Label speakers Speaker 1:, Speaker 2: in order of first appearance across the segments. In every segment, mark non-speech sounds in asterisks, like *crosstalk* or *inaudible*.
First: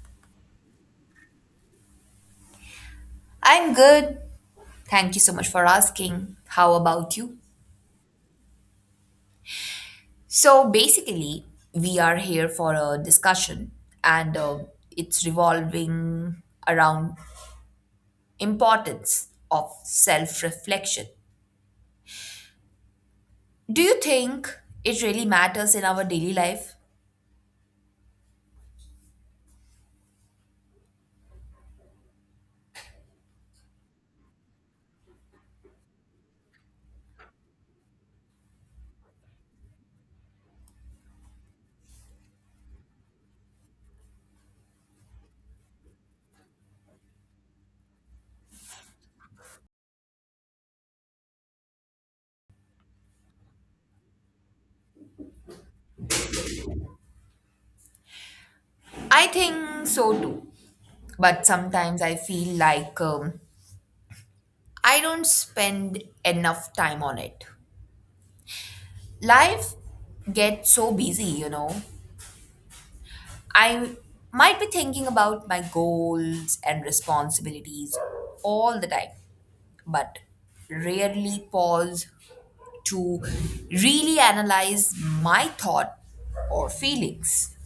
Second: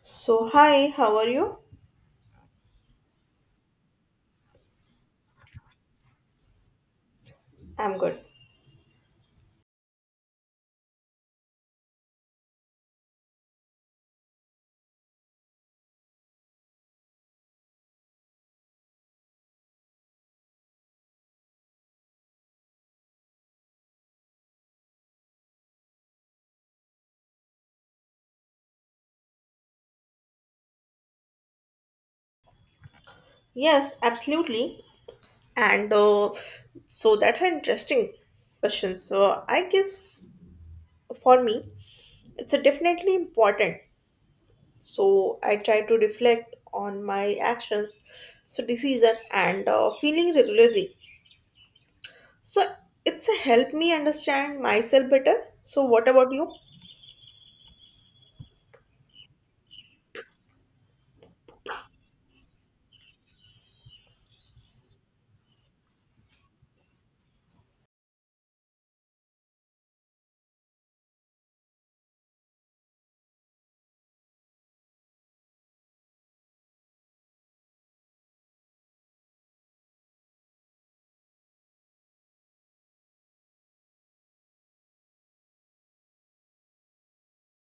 Speaker 1: So, hi, how are you?
Speaker 2: I'm good. Thank you so much for asking. How about you?
Speaker 1: I'm good.
Speaker 2: So basically, we are here for a discussion and it's revolving around importance of self-reflection. Do you think it really matters in our daily life?
Speaker 1: Yes, absolutely. And so that's an interesting question. So, I guess for me, it's a definitely important. So, I try to reflect on my actions, so decision, and feeling regularly. So, it's a help me understand myself better. So, what about you?
Speaker 2: I think so too. But sometimes I feel like I don't spend enough time on it. Life gets so busy, you know, I might be thinking about my goals and responsibilities all the time, but rarely pause to really analyze my thought or feelings.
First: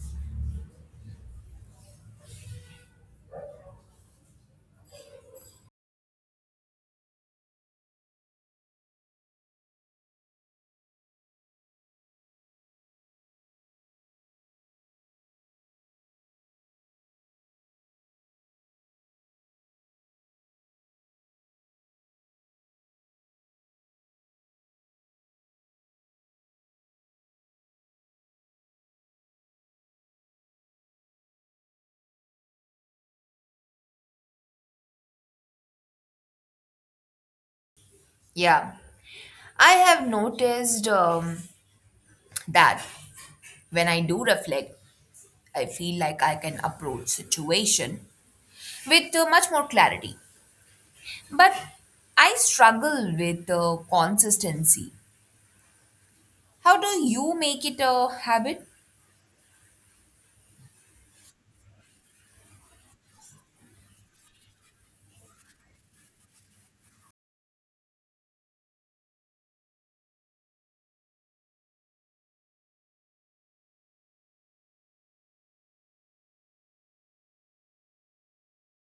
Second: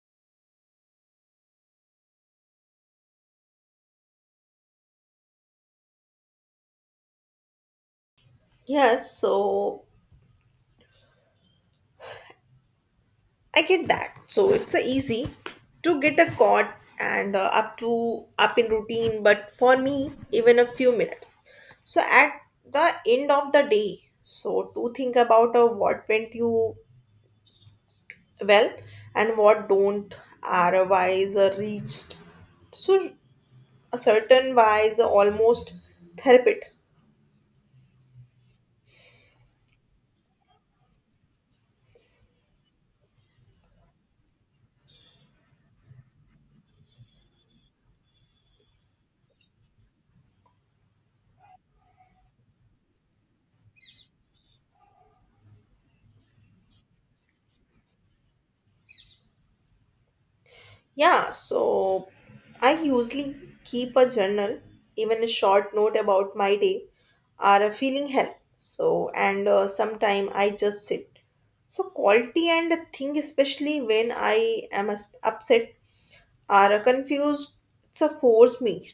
Speaker 1: Yes, so I get that. So it's a easy to get a caught and up in routine, but for me, even a few minutes. So at the end of the day, so to think about what went you well and what don't are wise reached. So a certain wise almost therapy.
Speaker 2: Yeah, I have noticed that when I do reflect, I feel like I can approach situation with much more clarity. But I struggle with consistency. How do you make it a habit?
Speaker 1: Yeah, so I usually keep a journal, even a short note about my day or a feeling help. So, and sometime I just sit. So, quality and a thing, especially when I am upset or confused, it's a force me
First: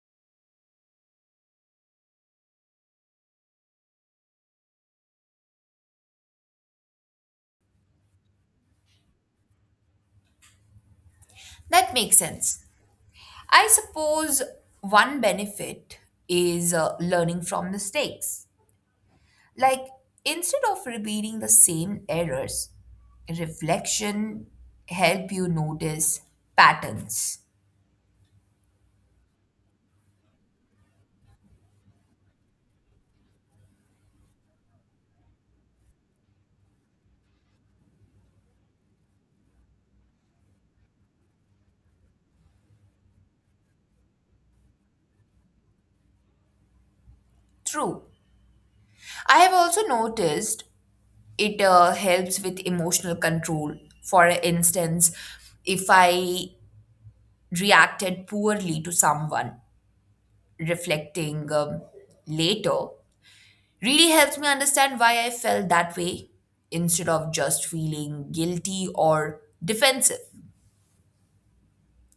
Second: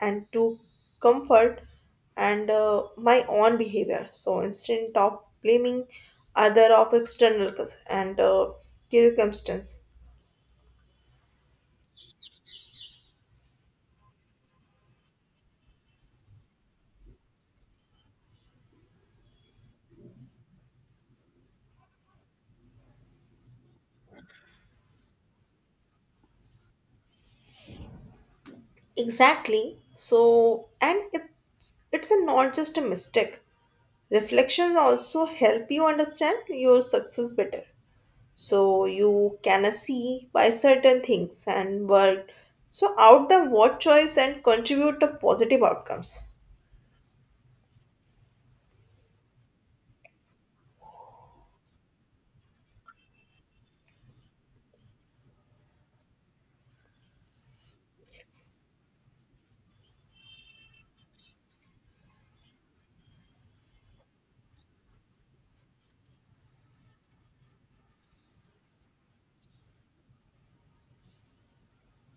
Speaker 1: and to comfort and my own behavior. So, instead of blaming other of external cause and circumstance.
Speaker 2: That makes sense. I suppose one benefit is learning from mistakes. Like, instead of repeating the same errors, reflection help you notice patterns.
Speaker 1: Exactly. So, and it's a not just a mistake. Reflection also help you understand your success better. So you can see why certain things and work. So out the what choice and contribute to positive outcomes.
Speaker 2: True. I have also noticed it helps with emotional control. For instance, if I reacted poorly to someone, reflecting later really helps me understand why I felt that way instead of just feeling guilty or defensive.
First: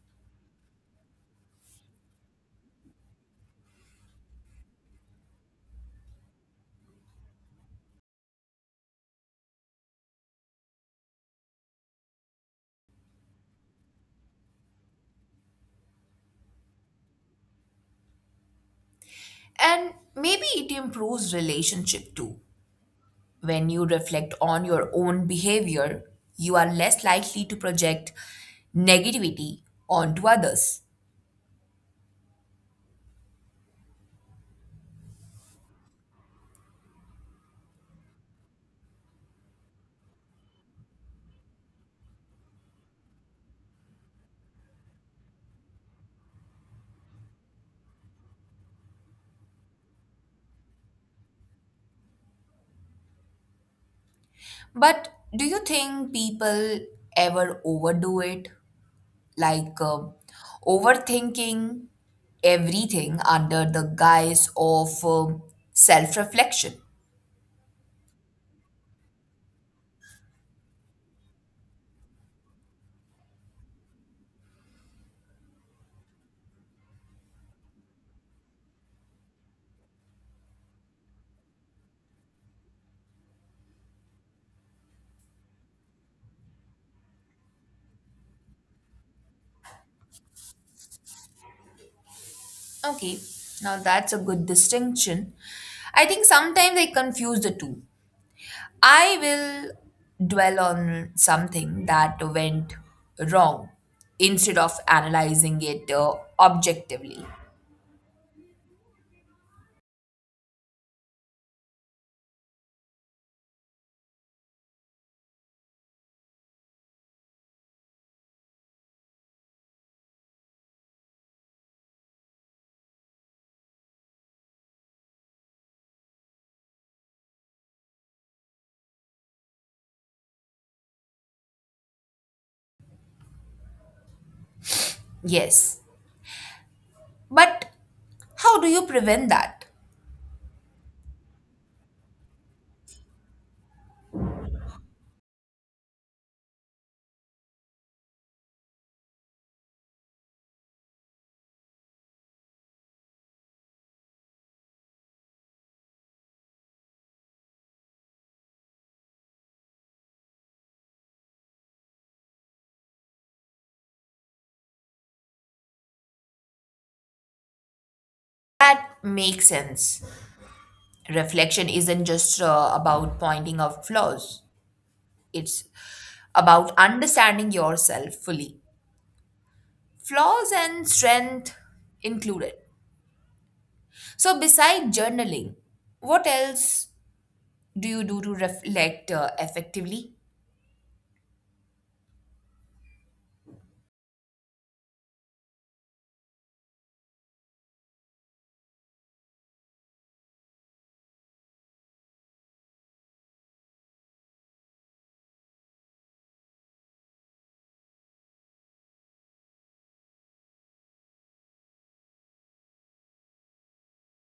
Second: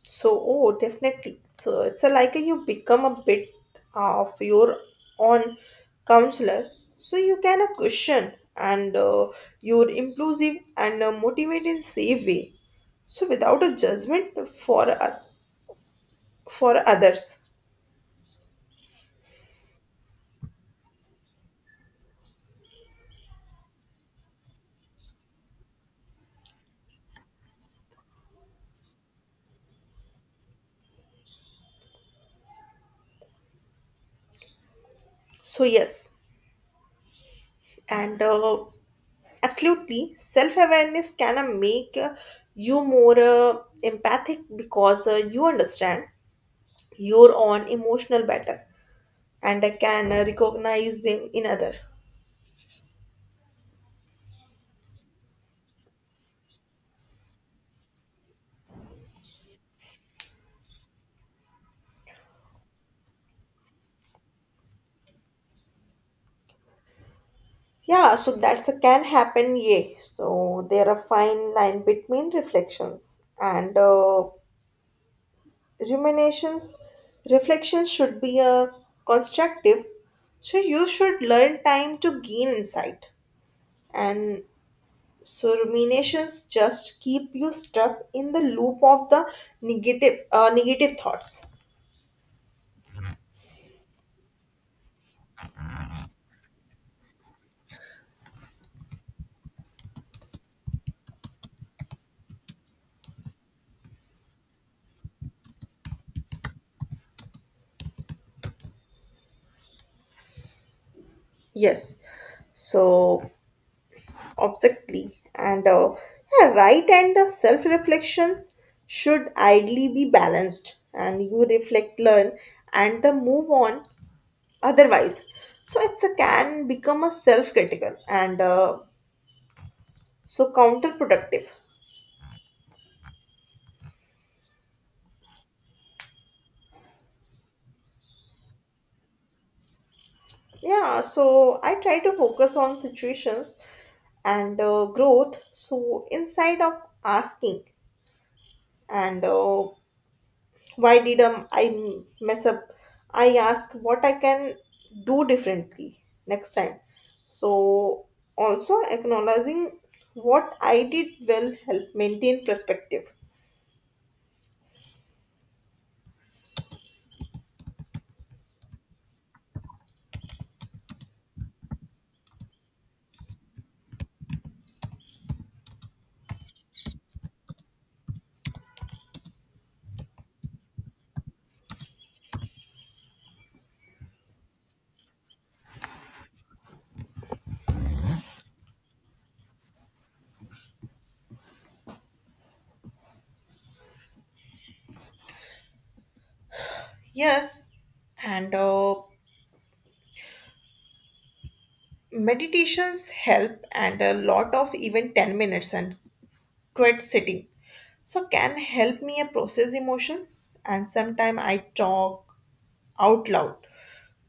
Speaker 1: So, oh, definitely. So it's a, like you become a bit of your own counselor. So you can question and you're inclusive and motivate in safe way. So without a judgment for uh, for others.
Speaker 2: And maybe it improves relationship too. When you reflect on your own behavior, you are less likely to project negativity onto others.
Speaker 1: So yes, and absolutely, self awareness can make you more empathic because you understand your own emotional better and I can recognize them in other.
Speaker 2: But do you think people ever overdo it? Like uh, overthinking everything under the guise of self reflection?
Speaker 1: Yeah, so that's a can happen, yeah. So there are fine line between reflections and ruminations. Reflections should be constructive, so you should learn time to gain insight. And so ruminations just keep you stuck in the loop of the negative thoughts.
Speaker 2: Okay, now that's a good distinction. I think sometimes I confuse the two. I will dwell on something that went wrong instead of analyzing it objectively.
Speaker 1: Yes. So exactly. And yeah, right, and the self reflections should ideally be balanced and you reflect, learn, and then move on otherwise. So it's a can become a self critical and so counterproductive.
Speaker 2: Yes, but how do you prevent that?
Speaker 1: Yeah, so I try to focus on situations and growth. So inside of asking and why did I mess up, I ask what I can do differently next time, so also acknowledging what I did well help maintain perspective.
Speaker 2: That makes sense. Reflection isn't just about pointing out flaws, it's about understanding yourself fully, flaws and strength included. So, besides journaling, what else do you do to reflect effectively?
Speaker 1: Yes, and meditations help and a lot of even 10 minutes and quiet sitting so can help me process emotions, and sometimes I talk out loud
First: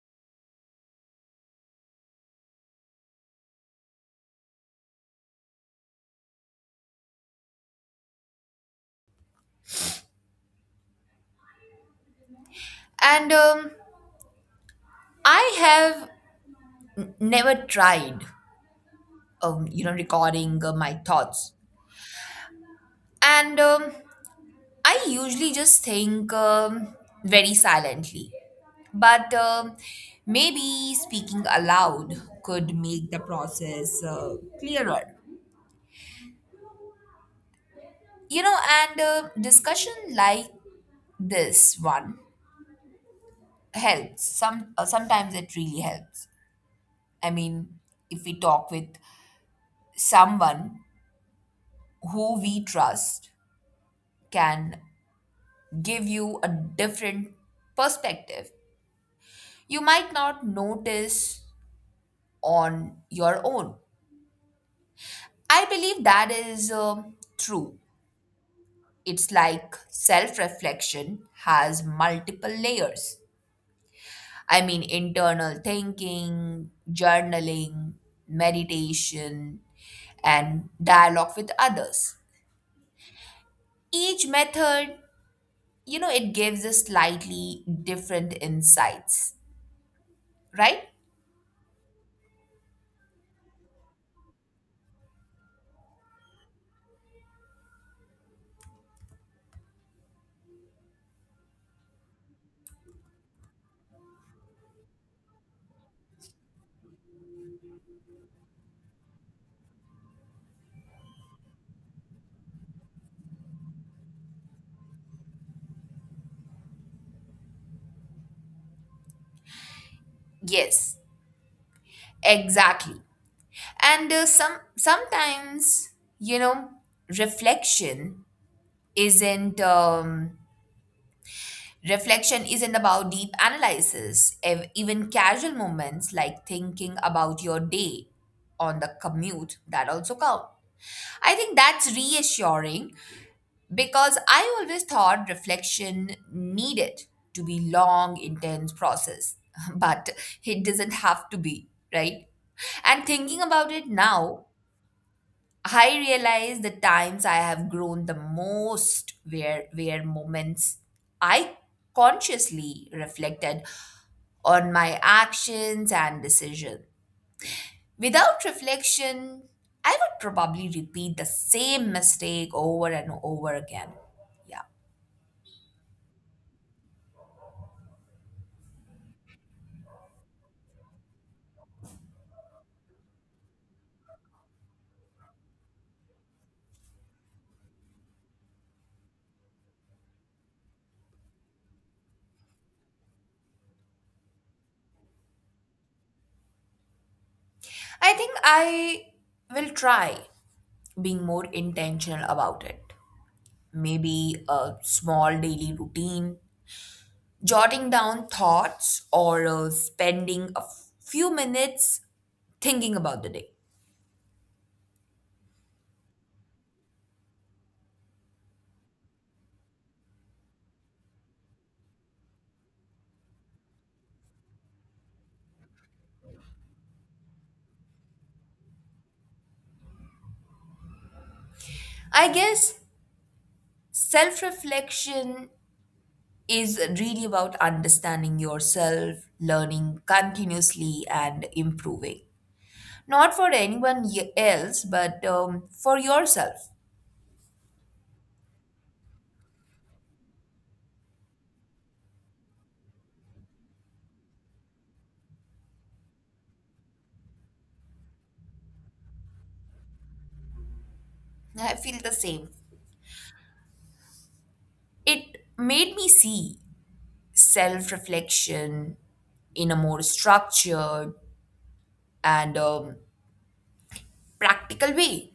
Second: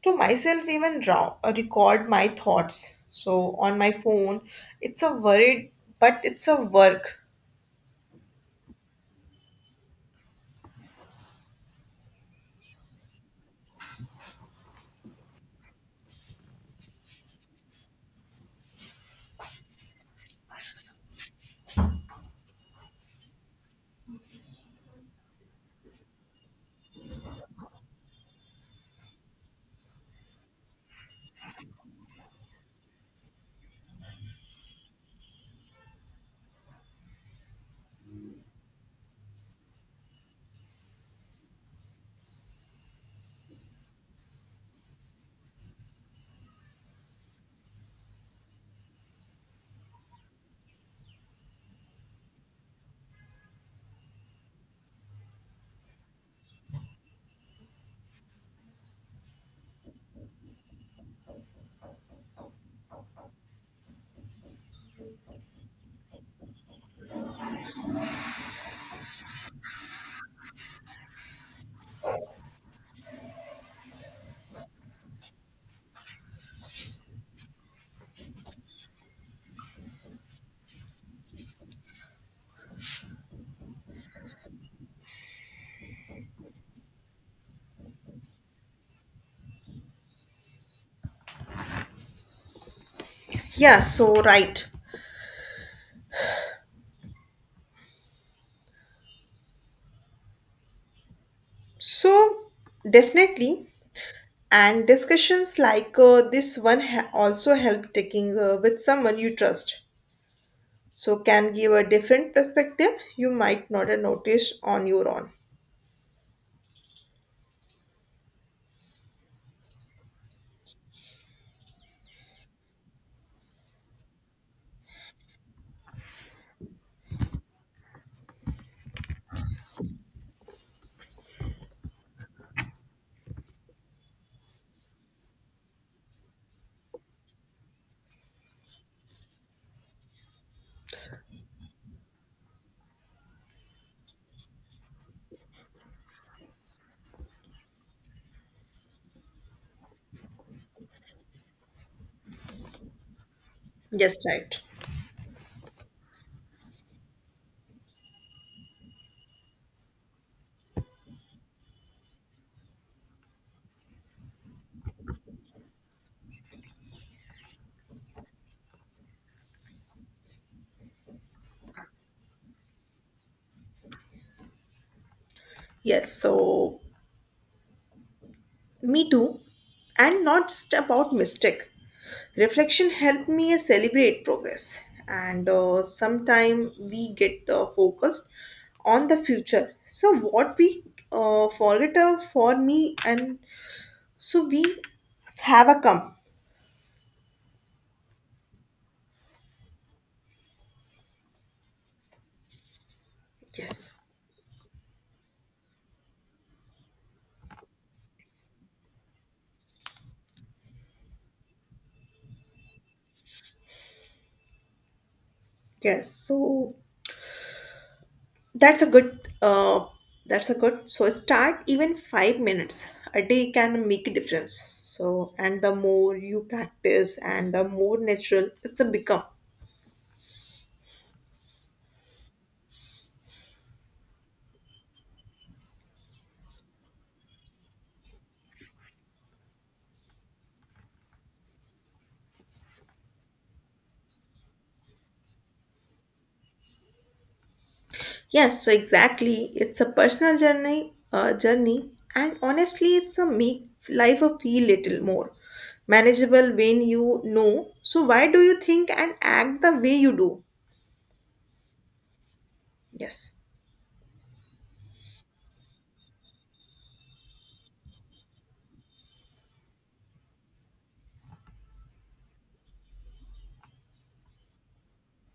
Speaker 1: to myself, even raw, record my thoughts. So on my phone, it's a worried, but it's a work.
Speaker 2: And I have never tried, you know, recording my thoughts. And I usually just think very silently. But maybe speaking aloud could make the process clearer. You know, and discussion like this one helps sometimes it really helps. I mean, if we talk with someone who we trust can give you a different perspective you might not notice on your own. I believe that is true. It's like self reflection has multiple layers. I mean, internal thinking, journaling, meditation, and dialogue with others. Each method, you know, it gives a slightly different insights, right?
Speaker 1: Yeah, so right. So definitely, and discussions like this one also help taking with someone you trust. So can give a different perspective you might not have noticed on your own.
Speaker 2: Yes, exactly. And sometimes, you know, reflection isn't um, reflection isn't about deep analysis. Even casual moments like thinking about your day on the commute that also count. I think that's reassuring because I always thought reflection needed to be long, intense process, *laughs* but it doesn't have to be, right? And thinking about it
Speaker 1: Yes,
Speaker 2: now,
Speaker 1: right.
Speaker 2: I realize the times I have grown the most were moments I consciously reflected on my actions and decision. Without reflection, I would probably repeat the same mistake over and over again. Yeah.
Speaker 1: Yes, so me too. And not just about mistake. Reflection helped me celebrate progress, and sometime we get focused on the future, so what we forget for me, and so we have a come.
Speaker 2: I think I will try being more intentional about it.
Speaker 1: Yes.
Speaker 2: Maybe a small daily routine jotting down thoughts or spending a few minutes thinking about the day.
Speaker 1: Yes, so that's a good so start, even 5 minutes a day can make a difference, so and the more you practice and the more natural it's a become.
Speaker 2: I guess self reflection is really about understanding yourself, learning continuously, and improving. Not for anyone else, but for yourself.
Speaker 1: Yes, so exactly. It's a personal journey, and honestly, it's a make life a feel little more manageable when you know. So why do you think and act the way you do?
Speaker 2: I feel the same.
Speaker 1: Yes,
Speaker 2: It made me see self reflection in a more structured and practical way.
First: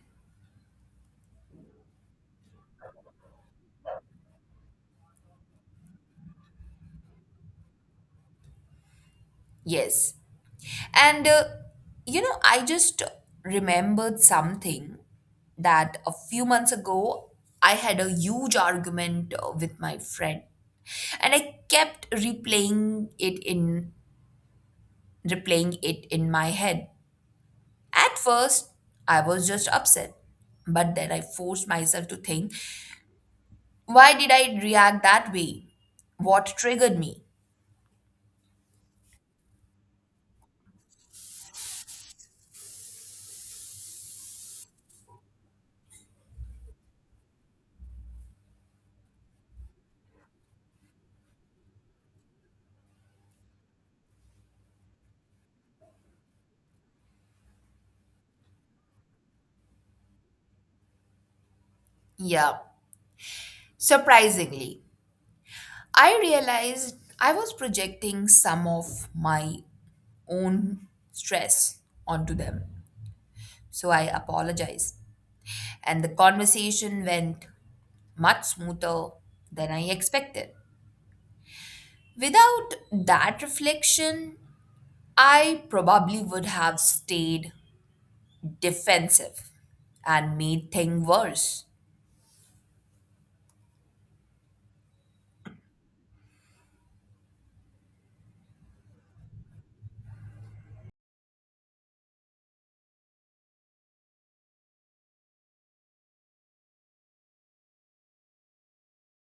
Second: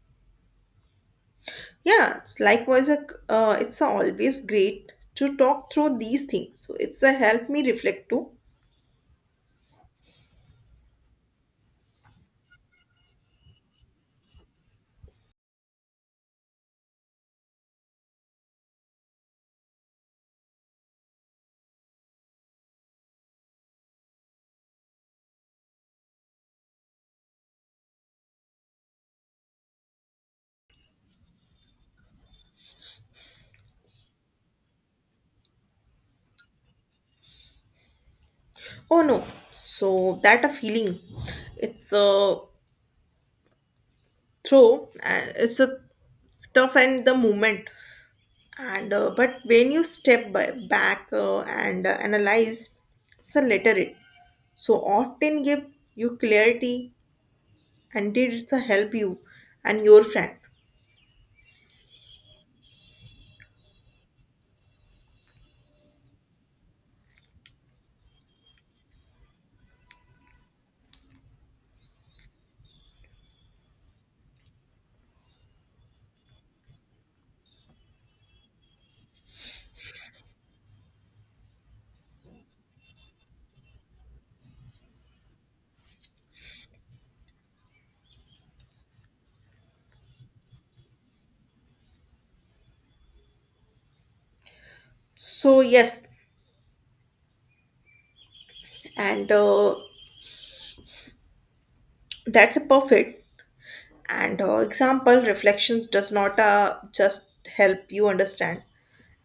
Speaker 1: yeah, it's likewise, it's always great to talk through these things. So it's a help me reflect too.
Speaker 2: Yes. And you know, I just remembered something that a few months ago I had a huge argument with my friend, and I kept replaying it in my head. At first, I was just upset, but then I forced myself to think, why did I react that way? What triggered me?
Speaker 1: Oh no, so that a feeling. It's a throw and it's a tough and the moment, and but when you step by, back and analyze it's a letter it so often give you clarity and did it's a help you and your friend.
Speaker 2: Yeah. Surprisingly, I realized I was projecting some of my own stress onto them. So I apologized. And the conversation went much smoother than I expected. Without that reflection, I probably would have stayed defensive and made things worse.
Speaker 1: So yes, and that's a perfect and example, reflections does not just help you understand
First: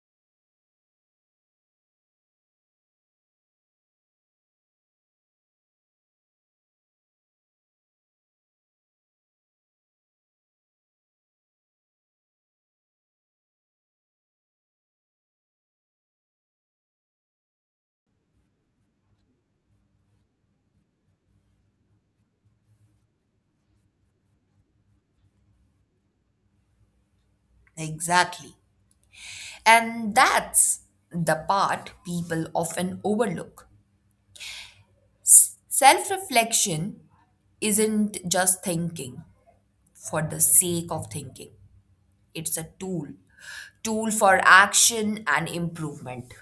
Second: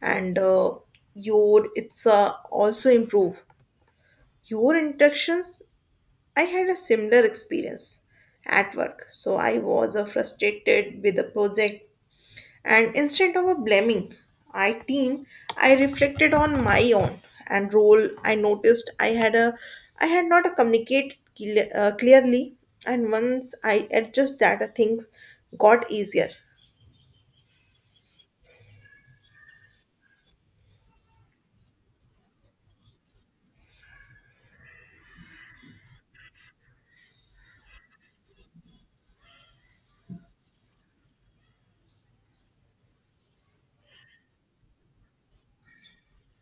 Speaker 1: and your it's also improve your interactions. I had a similar experience at work. So I was frustrated with the project, and instead of blaming my team, I reflected on my own and role. I noticed I had not communicated clearly, and once I adjust that, things got easier.
Speaker 2: Exactly. And that's the part people often overlook. Self reflection isn't just thinking for the sake of thinking. It's a tool, tool for action and improvement.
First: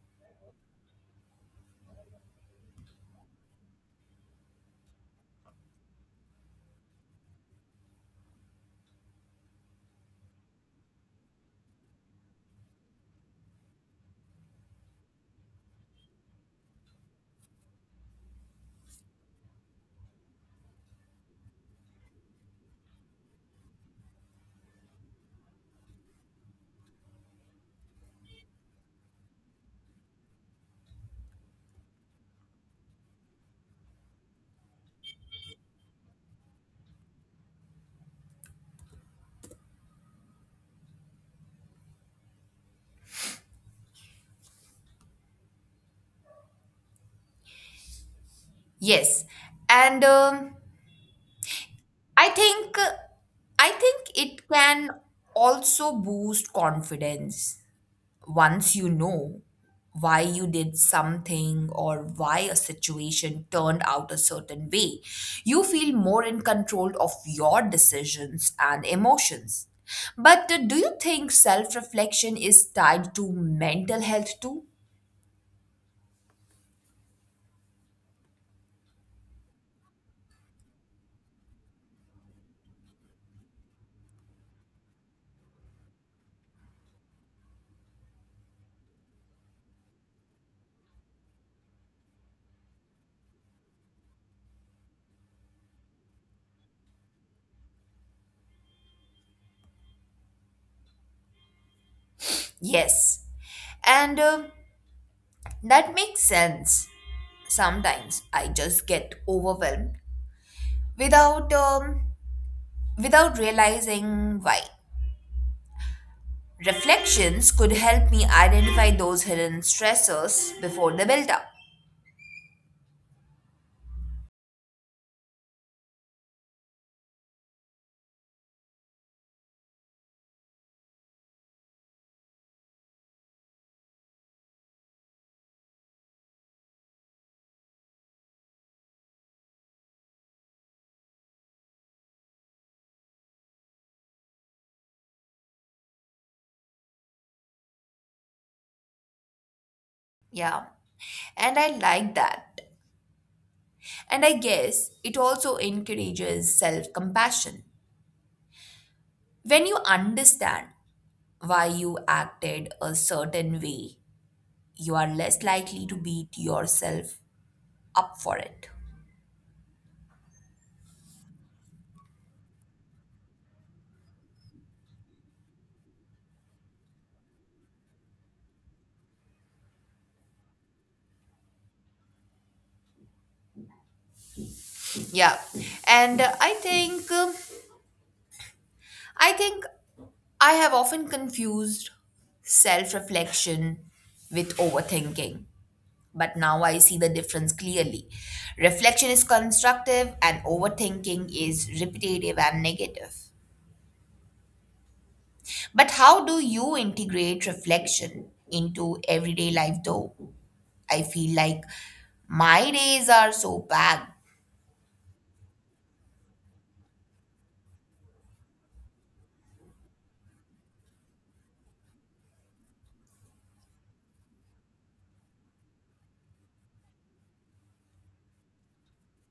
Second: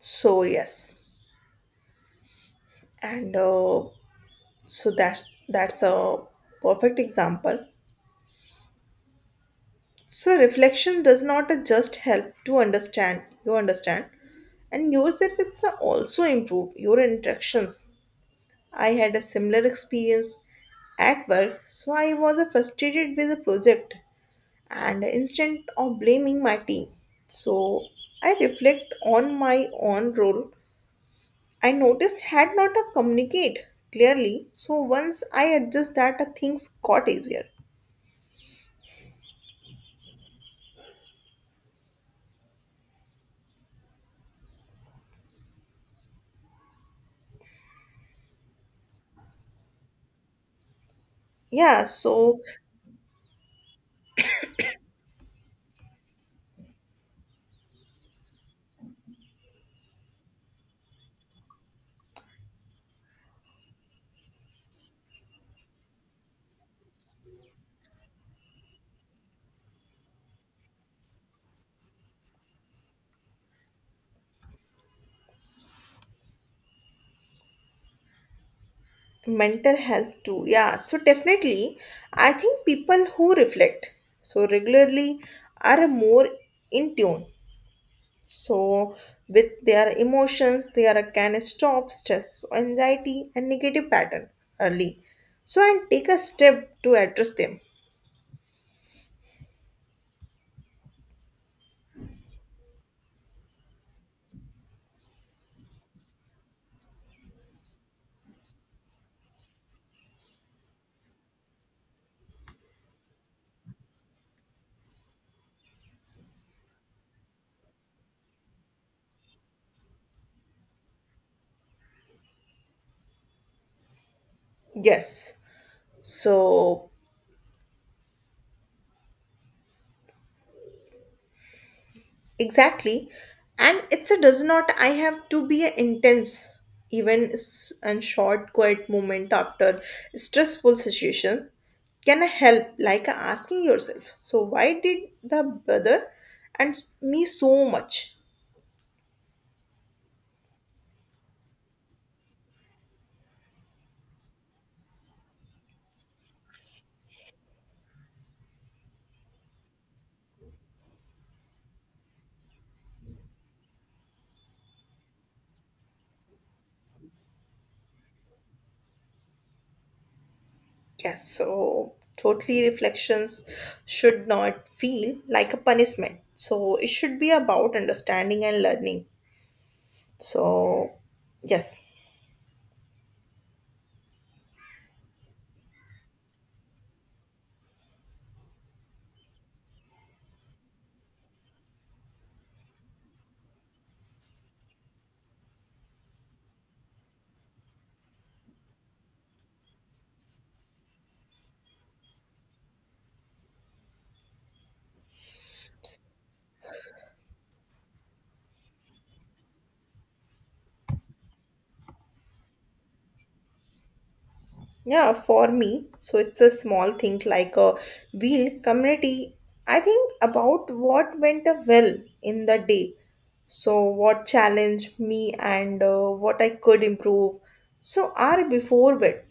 Speaker 1: So yes, and so that's a perfect example. So reflection does not just help to understand, you understand, and yourself it's also improve your interactions. I had a similar experience at work, so I was frustrated with a project, and instead of blaming my team. So I reflect on my own role. I noticed had not communicate clearly. So once I adjust that, things got easier.
Speaker 2: Yes, and
Speaker 1: Yeah,
Speaker 2: I
Speaker 1: so
Speaker 2: think I think it can also boost confidence once you know why you did something or why a situation turned out a certain way. You feel more in control of your decisions and emotions. But do you think self reflection is tied to mental health too?
Speaker 1: mental health too, yeah, so definitely, I think people who reflect so regularly are more in tune so with their emotions, they are can stop stress anxiety and negative pattern early, so and take a step to address them.
Speaker 2: Yes. And that makes sense. Sometimes I just get overwhelmed without um, without realizing why. Reflections could help me identify those hidden stressors before they build up.
Speaker 1: Yes, so exactly. And it's a does not I have to be an intense, even and short quiet moment after stressful situation can help, like asking yourself so why did the brother and me so much.
Speaker 2: Yeah. And I like that. And I guess it also encourages self-compassion. When you understand why you acted a certain way, you are less likely to beat yourself up for it.
Speaker 1: Yes, so totally reflections should not feel like a punishment, so it should be about understanding and learning. So yes.
Speaker 2: Yeah, and I think I have often confused self-reflection with overthinking, but now I see the difference clearly. Reflection is constructive, and overthinking is repetitive and negative. But how do you integrate reflection into everyday life, though? I feel like my days are so bad.
Speaker 1: Yeah, for me, so it's a small thing like a wheel community. I think about what went well in the day. So, what challenged me and what I could improve. So, are before bed.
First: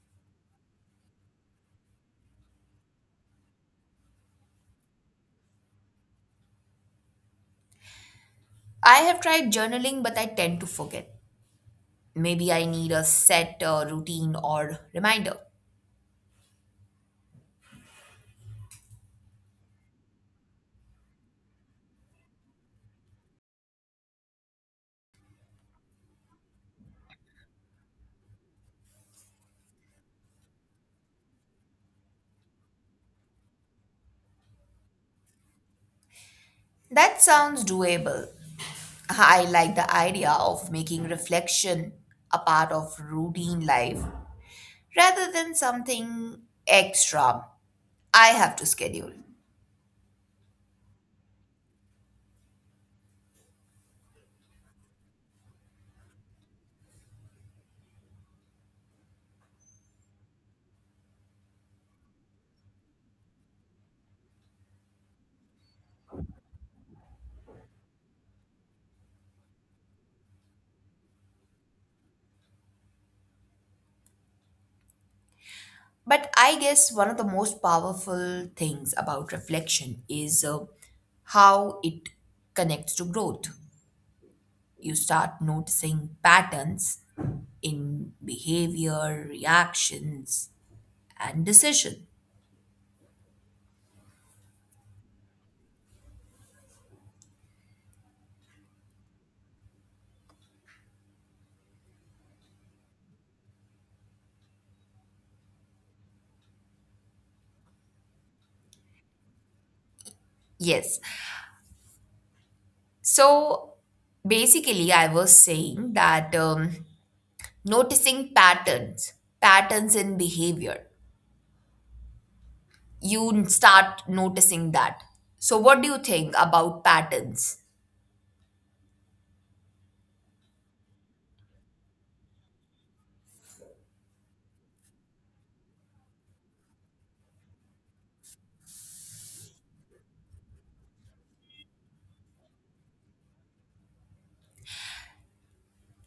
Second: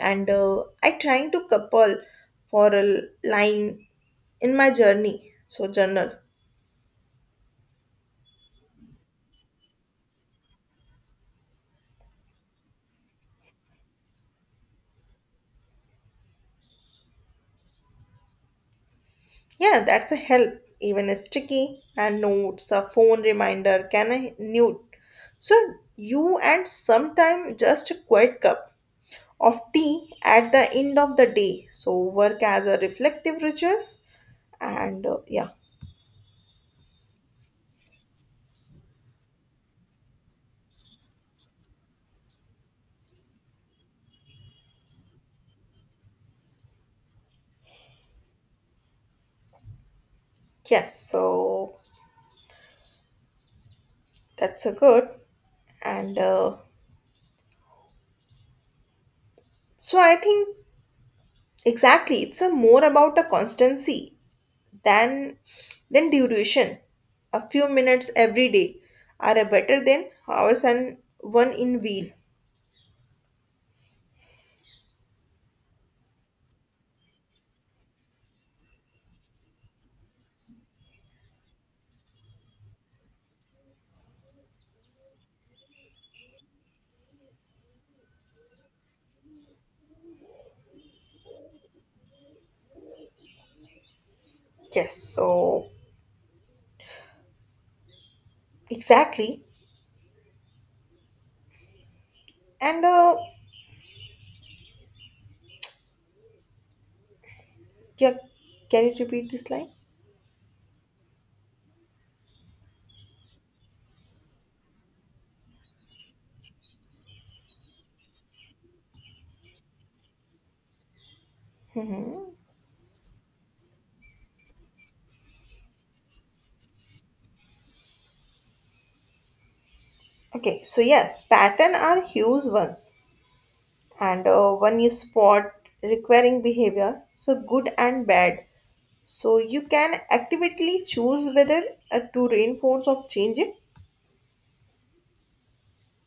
Speaker 1: And I trying to couple for a line in my journey. So, journal.
Speaker 2: I have tried journaling, but I tend to forget. Maybe I need a set routine or reminder.
Speaker 1: Yeah, that's a help. Even a sticky and notes, a phone reminder can I new. So you add sometime just a quiet cup of tea at the end of the day. So work as a reflective rituals and yeah.
Speaker 2: That sounds doable. I like the idea of making reflection a part of routine life rather than something extra I have to schedule.
Speaker 1: Yes. So that's a good and so I think exactly it's a more about a constancy. Then, then duration. A few minutes every day are a better than hours and one in wheel.
Speaker 2: But I guess one of the most powerful things about reflection is how it connects to growth. You start noticing patterns in behavior, reactions, and decision.
Speaker 1: Yes, so exactly. And yeah, can you repeat this line?
Speaker 2: Yes. So basically, I was saying that noticing patterns, patterns in behavior,
Speaker 1: Hmm.
Speaker 2: you start noticing that. So, what do you think about patterns?
Speaker 1: Okay, so yes, pattern are huge ones, and one is spot requiring behavior, so good and bad. So you can actively choose whether to reinforce or change it.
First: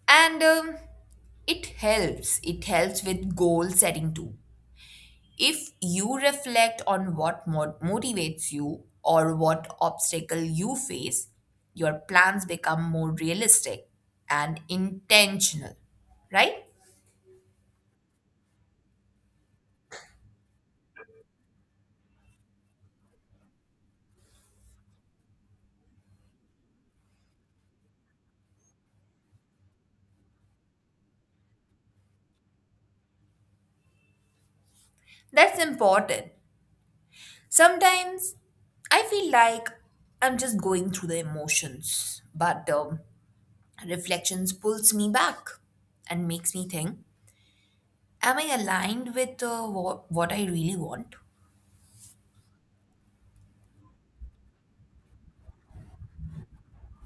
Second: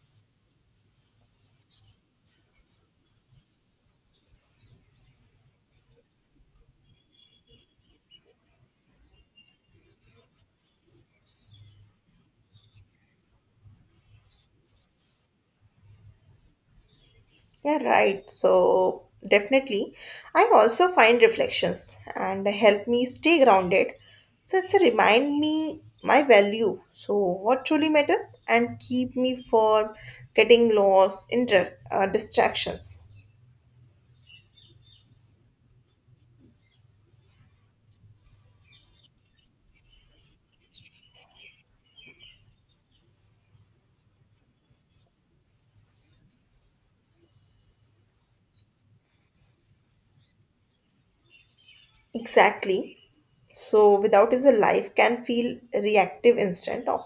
Speaker 2: And it helps with goal setting too. If you reflect on what motivates you or what obstacle you face, your plans become more realistic and intentional, right?
Speaker 1: Yeah, right. So definitely, I also find reflections and help me stay grounded. So it's a remind me my value. So what truly matter and keep me from getting lost in distractions.
Speaker 2: That's important. Sometimes I feel like I'm just going through the emotions, but reflections pulls me back and makes me think, am I aligned with what I really want?
Speaker 1: Exactly. So without is a life can feel reactive instead of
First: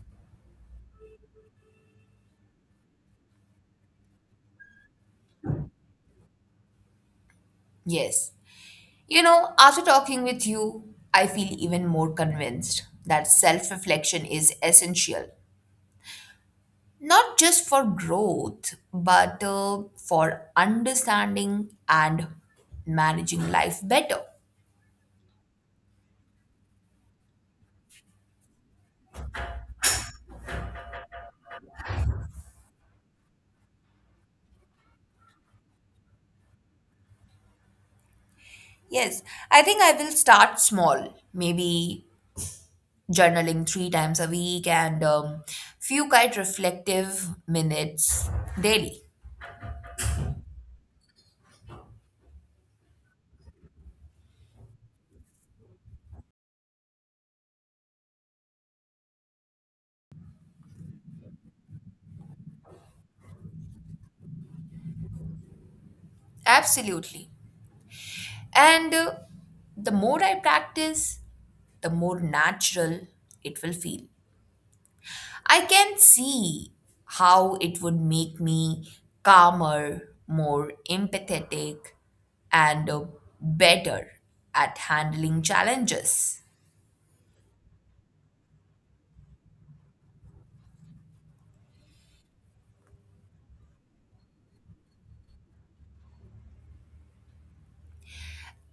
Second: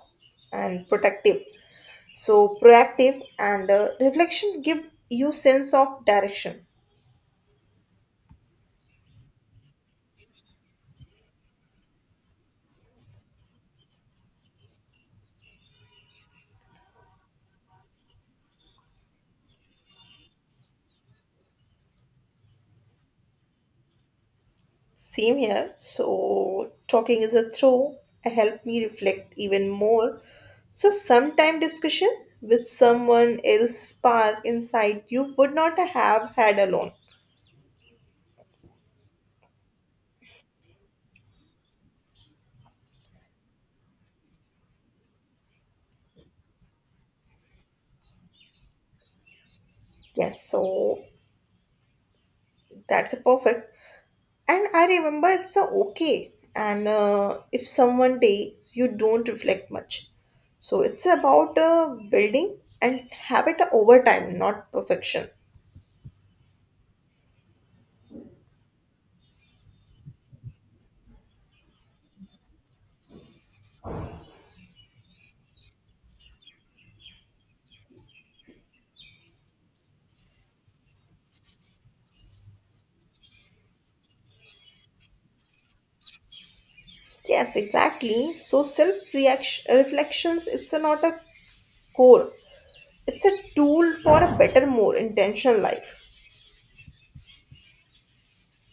Speaker 1: and protective. So proactive and reflection give you sense of direction.
Speaker 2: Yes. You know, after talking with you, I feel even more convinced that self reflection is essential, not just for growth, but for understanding and managing life better.
Speaker 1: Same here. So, talking is a throw. Help me reflect even more. So, sometime discussion with someone else spark inside you would not have had alone.
Speaker 2: Yes, I think I will start small, maybe journaling three times a week and few quite reflective minutes daily.
Speaker 1: Yes, so that's a perfect. And I remember it's a okay. And if someone days you don't reflect much. So it's about building and habit over time, not perfection.
Speaker 2: Absolutely. And the more I practice, the more natural it will feel. I can see how it would make me calmer, more empathetic, and better at handling challenges.
Speaker 1: Yes, exactly. So self reaction reflections. It's a not a core, it's a tool for a better, more intentional life.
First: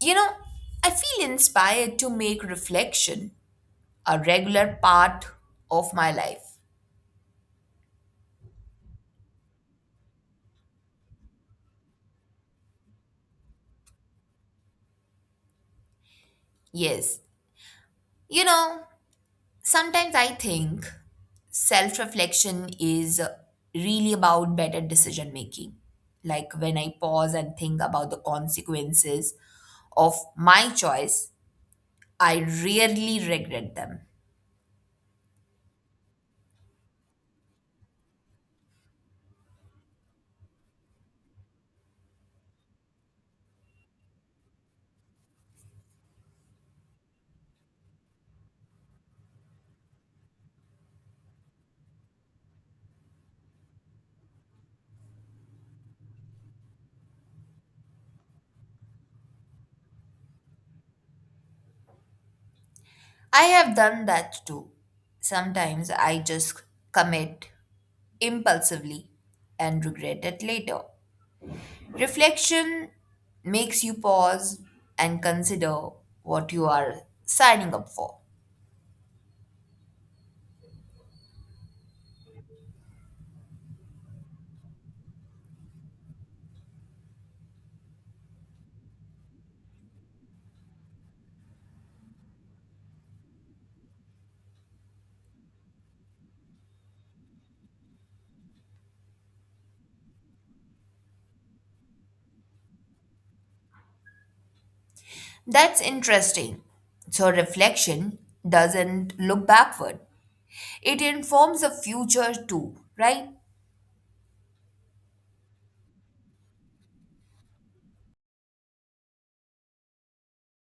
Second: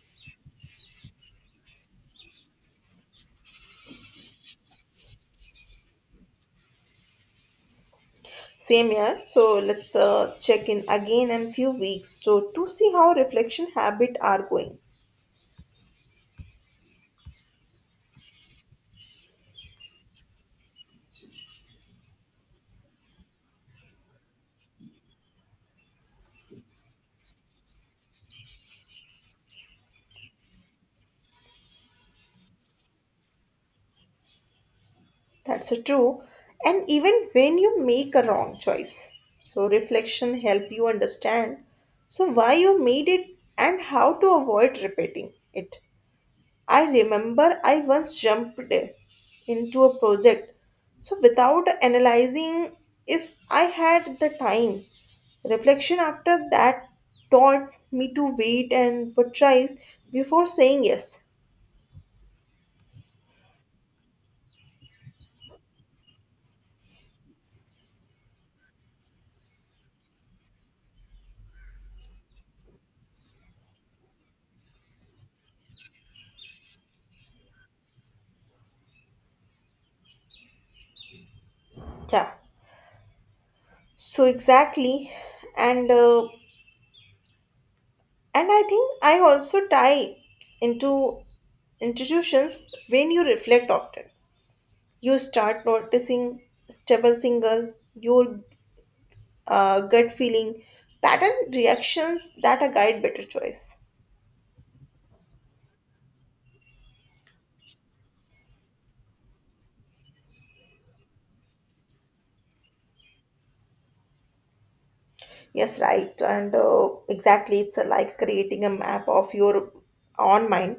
Speaker 2: You know, I feel inspired to make reflection a regular part of my life.
Speaker 1: Same here, so let's check in again in few weeks, so to see how reflection habit are going.
Speaker 2: Yes. You know, sometimes I think self reflection is really about better decision making. Like when I pause and think about the consequences of my choice, I rarely regret them.
Speaker 1: That's a true. And even when you make a wrong choice, so reflection help you understand so why you made it and how to avoid repeating it. I remember I once jumped into a project. So, without analyzing if I had the time, reflection after that taught me to wait and prioritize before saying yes.
Speaker 2: I have done that too. Sometimes I just commit impulsively and regret it later. Reflection makes you pause and consider what you are signing up for.
Speaker 1: Yeah. So exactly, and and I think I also types into institutions when you reflect often. You start noticing stable single, your gut feeling pattern reactions that a guide better choice.
Speaker 2: That's interesting. So, reflection doesn't look backward, it informs the future too, right?
Speaker 1: Yes, right, and exactly it's like creating a map of your own mind.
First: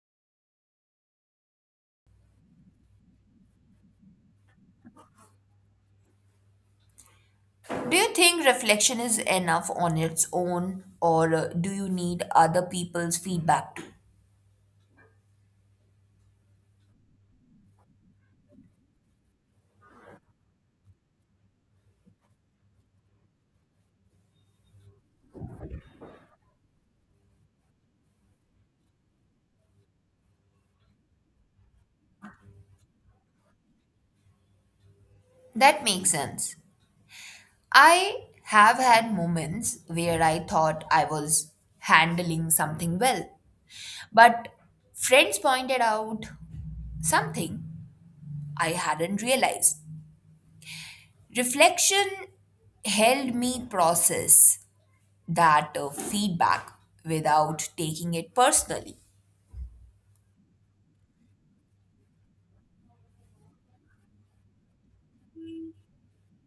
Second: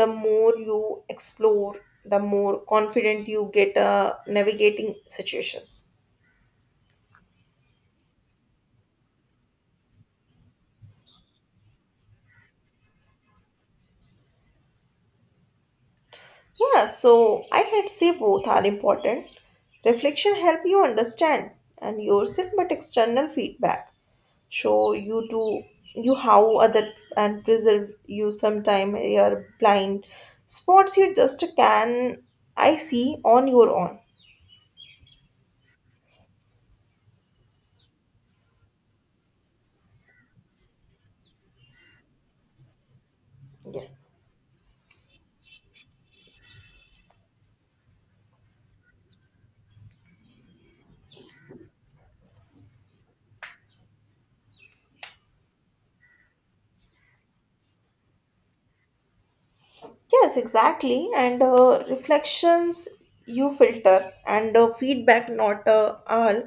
Speaker 1: The more you explore, the more confident you get navigating situations.
Speaker 2: Do you think reflection is enough on its own, or do you need other people's feedback too?
Speaker 1: Yeah, so I had say both are important. Reflection help you understand and yourself, but external feedback show you to you how other and preserve you sometime your blind spots you just can I see on your own.
Speaker 2: That makes sense. I have had moments where I thought I was handling something well,
Speaker 1: Yes.
Speaker 2: but friends pointed out something I hadn't realized. Reflection helped me process that feedback without taking it personally.
Speaker 1: Yes, exactly. And reflections you filter, and feedback not all.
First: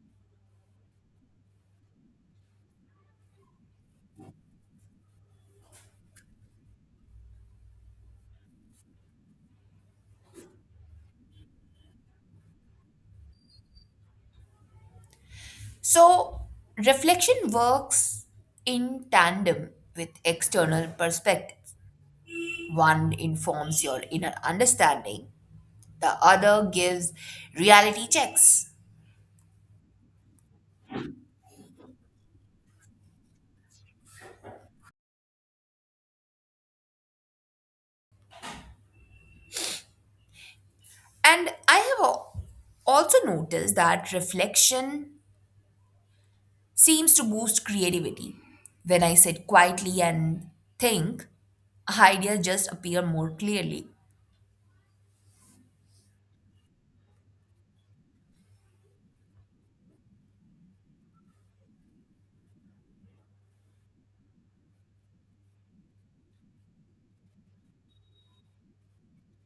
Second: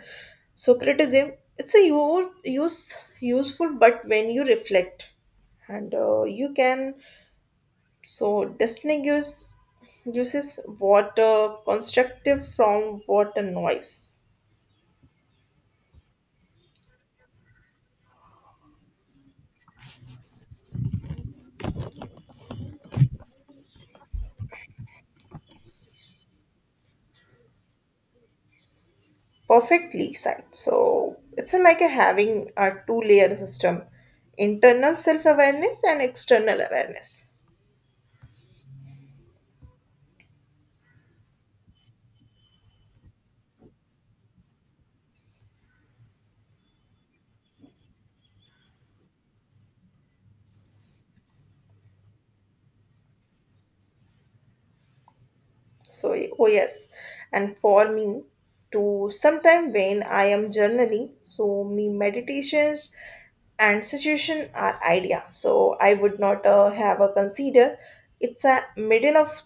Speaker 1: So criticism it's a use useful, but when you reflect, and you can so distinguish uses what constructive from what a noise.
Speaker 2: So, reflection works in tandem with external perspectives. One informs your inner understanding, the other gives reality checks.
Speaker 1: Perfectly sight. So it's a, like a having a two layer system, internal self awareness and external awareness.
Speaker 2: And I have also noticed that reflection seems to boost creativity. When I sit quietly and think, ideas just appear more clearly.
Speaker 1: So, oh yes, and for me, to sometime when I am journaling, so me meditations and situation are idea. So I would not have a consider. It's a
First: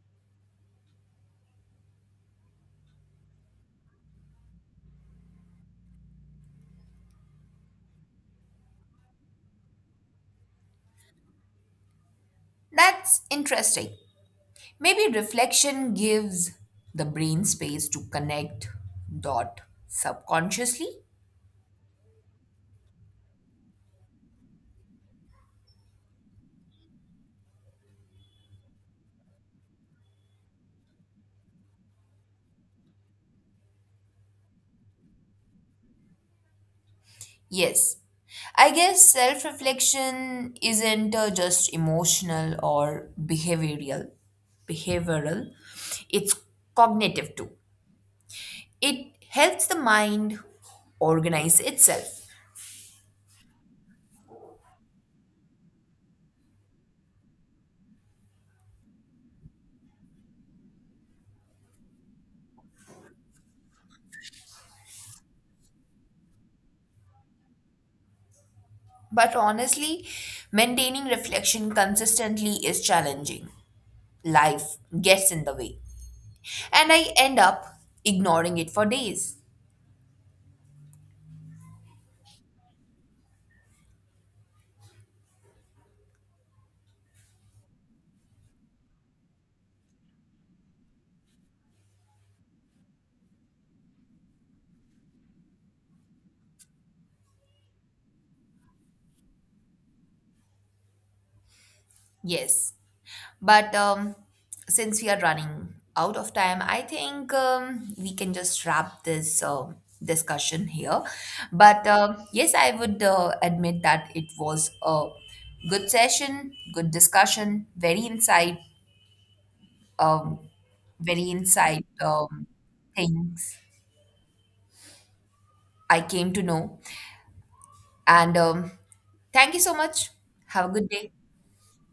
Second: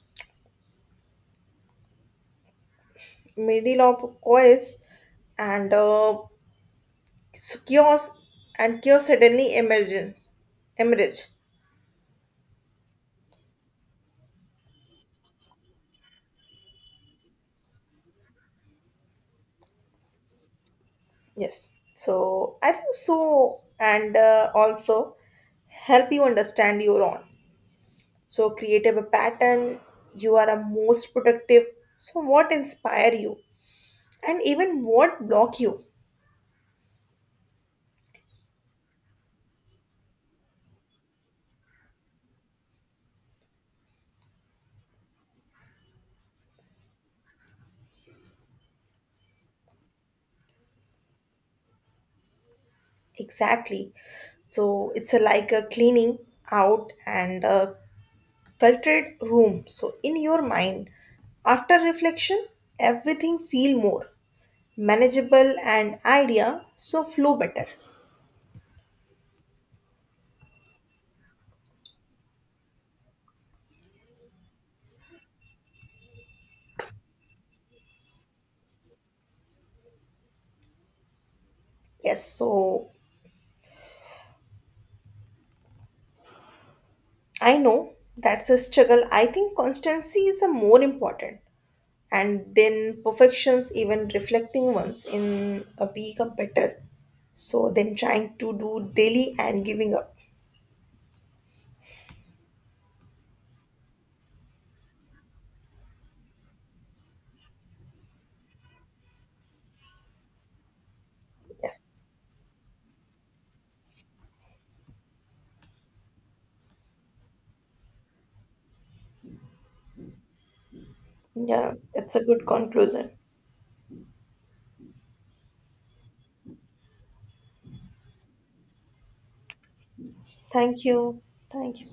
Speaker 1: middle of course, and so chaos suddenly emerge.
Speaker 2: That's interesting. Maybe reflection gives the brain space to connect dot subconsciously.
Speaker 1: Yes, so I think so, and also help you understand your own so creative a pattern you are a most productive, so what inspire you and even what block you.
Speaker 2: Yes. I guess self reflection isn't just emotional or behavioral. It's cognitive too. It helps the mind organize itself.
Speaker 1: Exactly, so it's a, like a cleaning out and a cluttered room so in your mind, after reflection everything feel more manageable and idea so flow better.
Speaker 2: But honestly, maintaining reflection consistently is challenging. Life gets in the way, and I end up ignoring it for days.
Speaker 1: Yes, so I know that's a struggle, I think constancy is a more important and then perfections, even reflecting ones in a become better so them trying to do daily and giving up.
Speaker 2: Yes, but since we are running out of time, I think we can just wrap this discussion here.
Speaker 1: Yes.
Speaker 2: But yes, I would admit that it was a good session, good discussion, um, very
Speaker 1: Yeah,
Speaker 2: insight
Speaker 1: it's a good conclusion.
Speaker 2: things I came to know. And thank you so much. Have a
Speaker 1: Thank
Speaker 2: good day.
Speaker 1: you. Thank you.